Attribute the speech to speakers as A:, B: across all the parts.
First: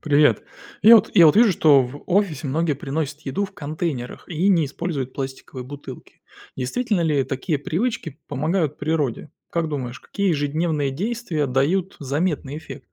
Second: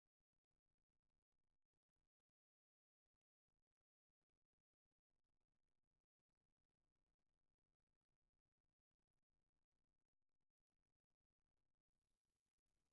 A: Привет. Я вот вижу, что в офисе многие приносят еду в контейнерах и не используют пластиковые бутылки. Действительно ли такие привычки помогают природе? Как думаешь, какие ежедневные действия дают заметный эффект?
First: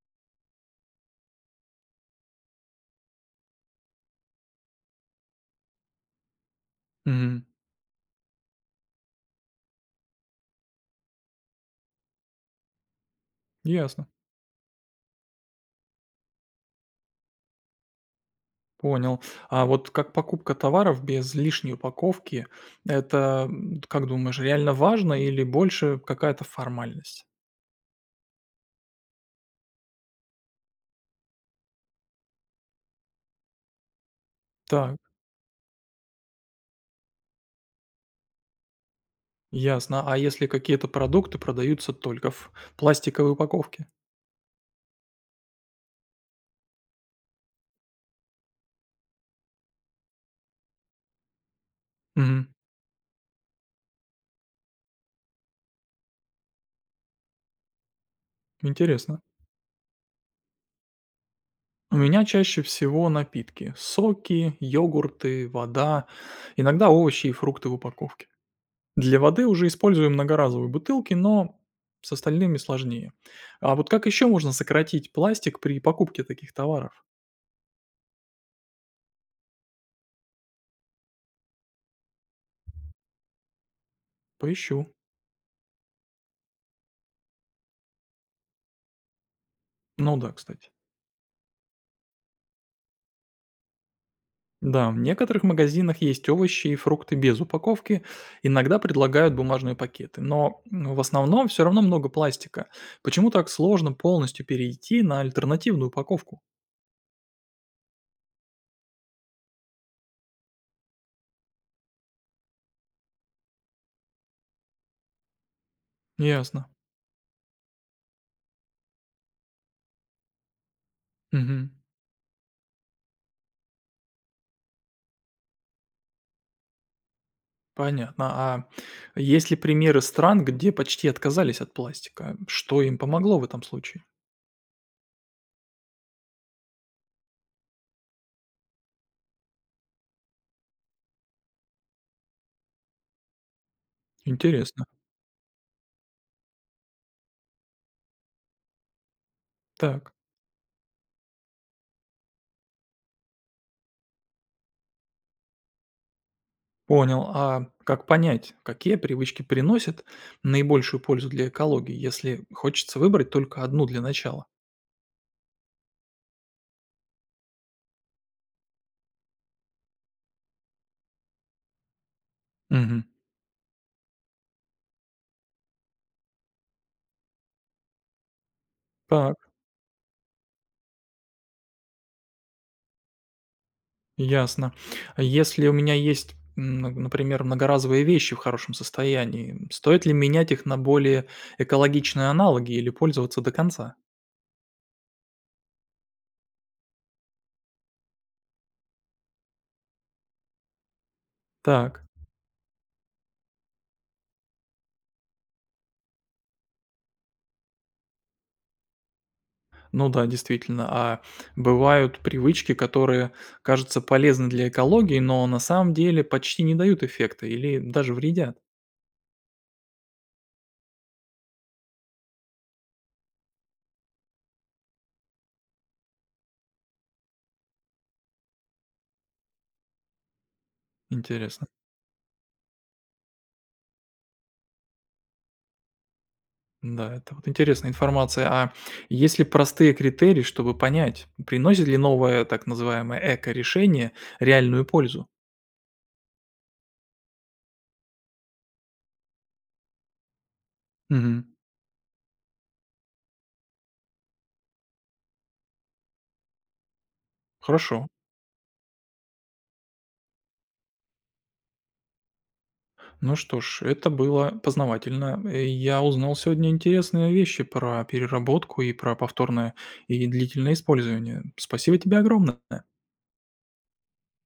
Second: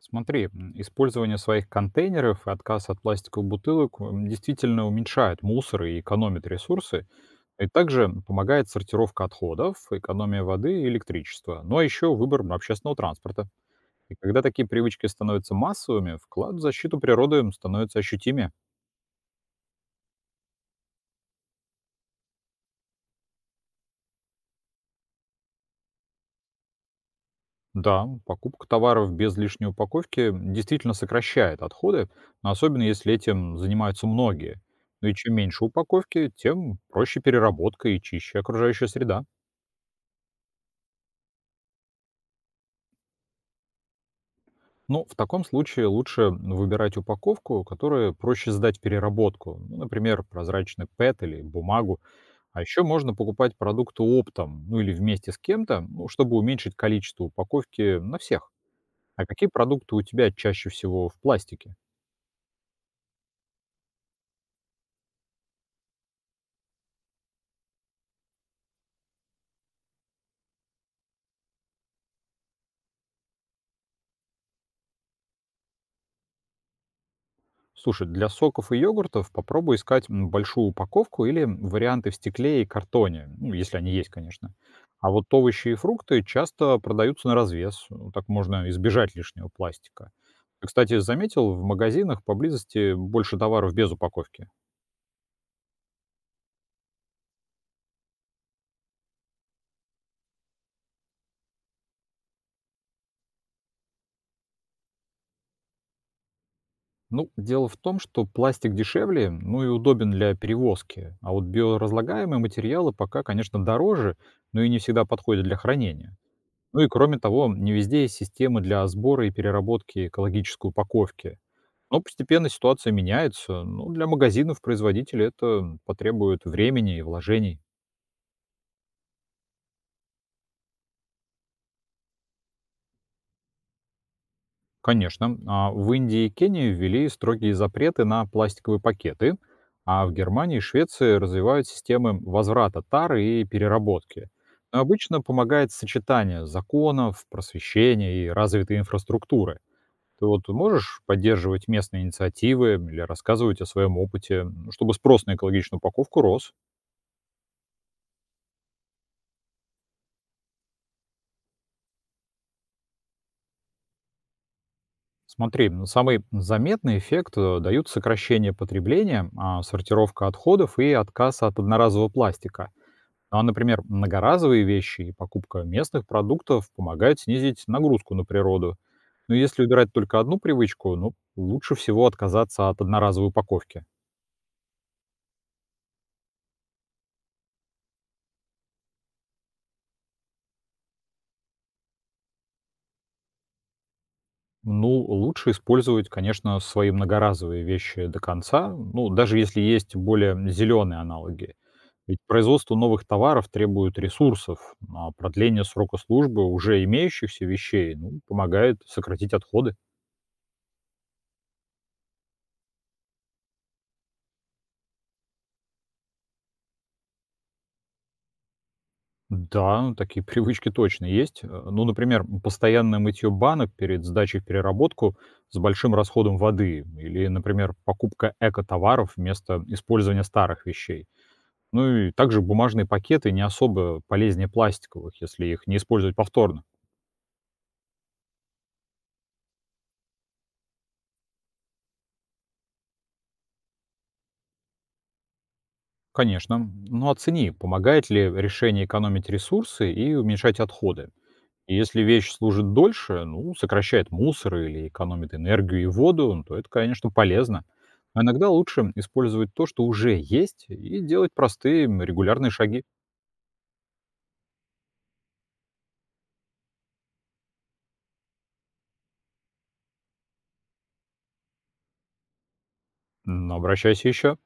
B: Смотри, использование своих контейнеров и отказ от пластиковых бутылок действительно уменьшает мусор и экономит ресурсы.
A: Мгм.
B: И также помогает сортировка отходов, экономия воды и электричества. Ну а еще выбор общественного транспорта.
A: Ясно.
B: И когда такие привычки становятся массовыми, вклад в защиту природы становится ощутимее.
A: Понял. А вот как покупка товаров без лишней упаковки, как думаешь, реально важно или больше какая-то формальность?
B: Да, покупка товаров без лишней упаковки действительно сокращает отходы, но особенно если этим занимаются многие.
A: Так,
B: Ну и чем меньше упаковки, тем проще переработка и чище окружающая среда.
A: ясно. А если какие-то продукты продаются только в пластиковой упаковке?
B: Ну, в таком случае лучше выбирать упаковку, которую проще сдать в переработку. Ну, например, прозрачный ПЭТ или бумагу.
A: Мгм.
B: А еще можно покупать продукты оптом, ну или вместе с кем-то, ну, чтобы уменьшить количество упаковки на всех.
A: Интересно.
B: А какие продукты у тебя чаще всего в пластике?
A: У меня чаще всего напитки: соки, йогурты, вода, иногда овощи и фрукты в упаковке. Для воды уже использую многоразовые бутылки, но с остальными сложнее. А вот как еще можно сократить пластик при покупке таких товаров?
B: Слушай, для соков и йогуртов попробуй искать большую упаковку или варианты в стекле и картоне, ну, если они есть, конечно.
A: Поищу.
B: А вот овощи и фрукты часто продаются на развес, ну, так можно избежать лишнего пластика.
A: Ну да,
B: Ты,
A: кстати.
B: кстати, заметил, в магазинах поблизости больше товаров без упаковки.
A: Да, в некоторых магазинах есть овощи и фрукты без упаковки, иногда предлагают бумажные пакеты, в основном все равно много пластика. Почему так сложно полностью перейти на альтернативную упаковку?
B: Ну, дело в том, что пластик дешевле, ну и удобен для перевозки, а вот биоразлагаемые материалы пока, конечно, дороже, но и не всегда подходят для хранения.
A: Ясно.
B: Ну и кроме того, не везде есть системы для сбора и переработки экологической упаковки.
A: Мгм.
B: Но постепенно ситуация меняется. Ну, для магазинов производителей это потребует времени и вложений.
A: Понятно. А есть ли примеры стран, где почти отказались от пластика? Что им помогло в этом случае?
B: Конечно, а в Индии и Кении ввели строгие запреты на пластиковые пакеты, а в Германии и Швеции развивают системы возврата тары и переработки. Но
A: Интересно.
B: обычно помогает сочетание законов, просвещения и развитой инфраструктуры.
A: Так,
B: Ты вот можешь поддерживать местные инициативы или рассказывать о своем опыте, ну, чтобы спрос на экологичную упаковку рос?
A: понял. А как понять, какие привычки приносят наибольшую пользу для экологии, если хочется выбрать только одну для начала?
B: Смотри, ну, самый заметный эффект дают сокращение потребления, а, сортировка отходов и отказ от одноразового пластика.
A: Мгм.
B: Ну, а, например, многоразовые вещи и покупка местных продуктов помогают снизить нагрузку на природу. Но
A: Так,
B: если убирать только одну привычку, ну, лучше всего отказаться от одноразовой упаковки.
A: ясно. А если у меня есть, ну, например, многоразовые вещи в хорошем состоянии, стоит ли менять их на более экологичные аналоги или пользоваться до конца?
B: Ну, лучше использовать, конечно, свои многоразовые вещи до конца, ну, даже если есть более зеленые аналоги.
A: Так.
B: Ведь производство новых товаров требует ресурсов, а продление срока службы уже имеющихся вещей ну, помогает сократить отходы.
A: Ну да, действительно. А бывают привычки, которые кажутся полезны для экологии, но на самом деле почти не дают эффекта или даже вредят.
B: Да, такие привычки точно есть. Ну, например, постоянное мытье банок перед сдачей в переработку с большим расходом воды или, например, покупка эко-товаров вместо использования старых вещей.
A: Интересно.
B: Ну и также бумажные пакеты не особо полезнее пластиковых, если их не использовать повторно.
A: Да, это вот интересная информация. А есть ли простые критерии, чтобы понять, приносит ли новое так называемое эко-решение реальную пользу?
B: Конечно. Но оцени, помогает ли решение экономить ресурсы и уменьшать отходы.
A: Мгм.
B: И если вещь служит дольше, ну, сокращает мусор или экономит энергию и воду, ну, то это, конечно, полезно.
A: Хорошо.
B: А иногда лучше использовать то, что уже есть, и делать простые регулярные шаги.
A: Ну что ж, это было познавательно. Я узнал сегодня интересные вещи про переработку и про повторное и длительное использование. Спасибо тебе огромное.
B: Но обращайся еще.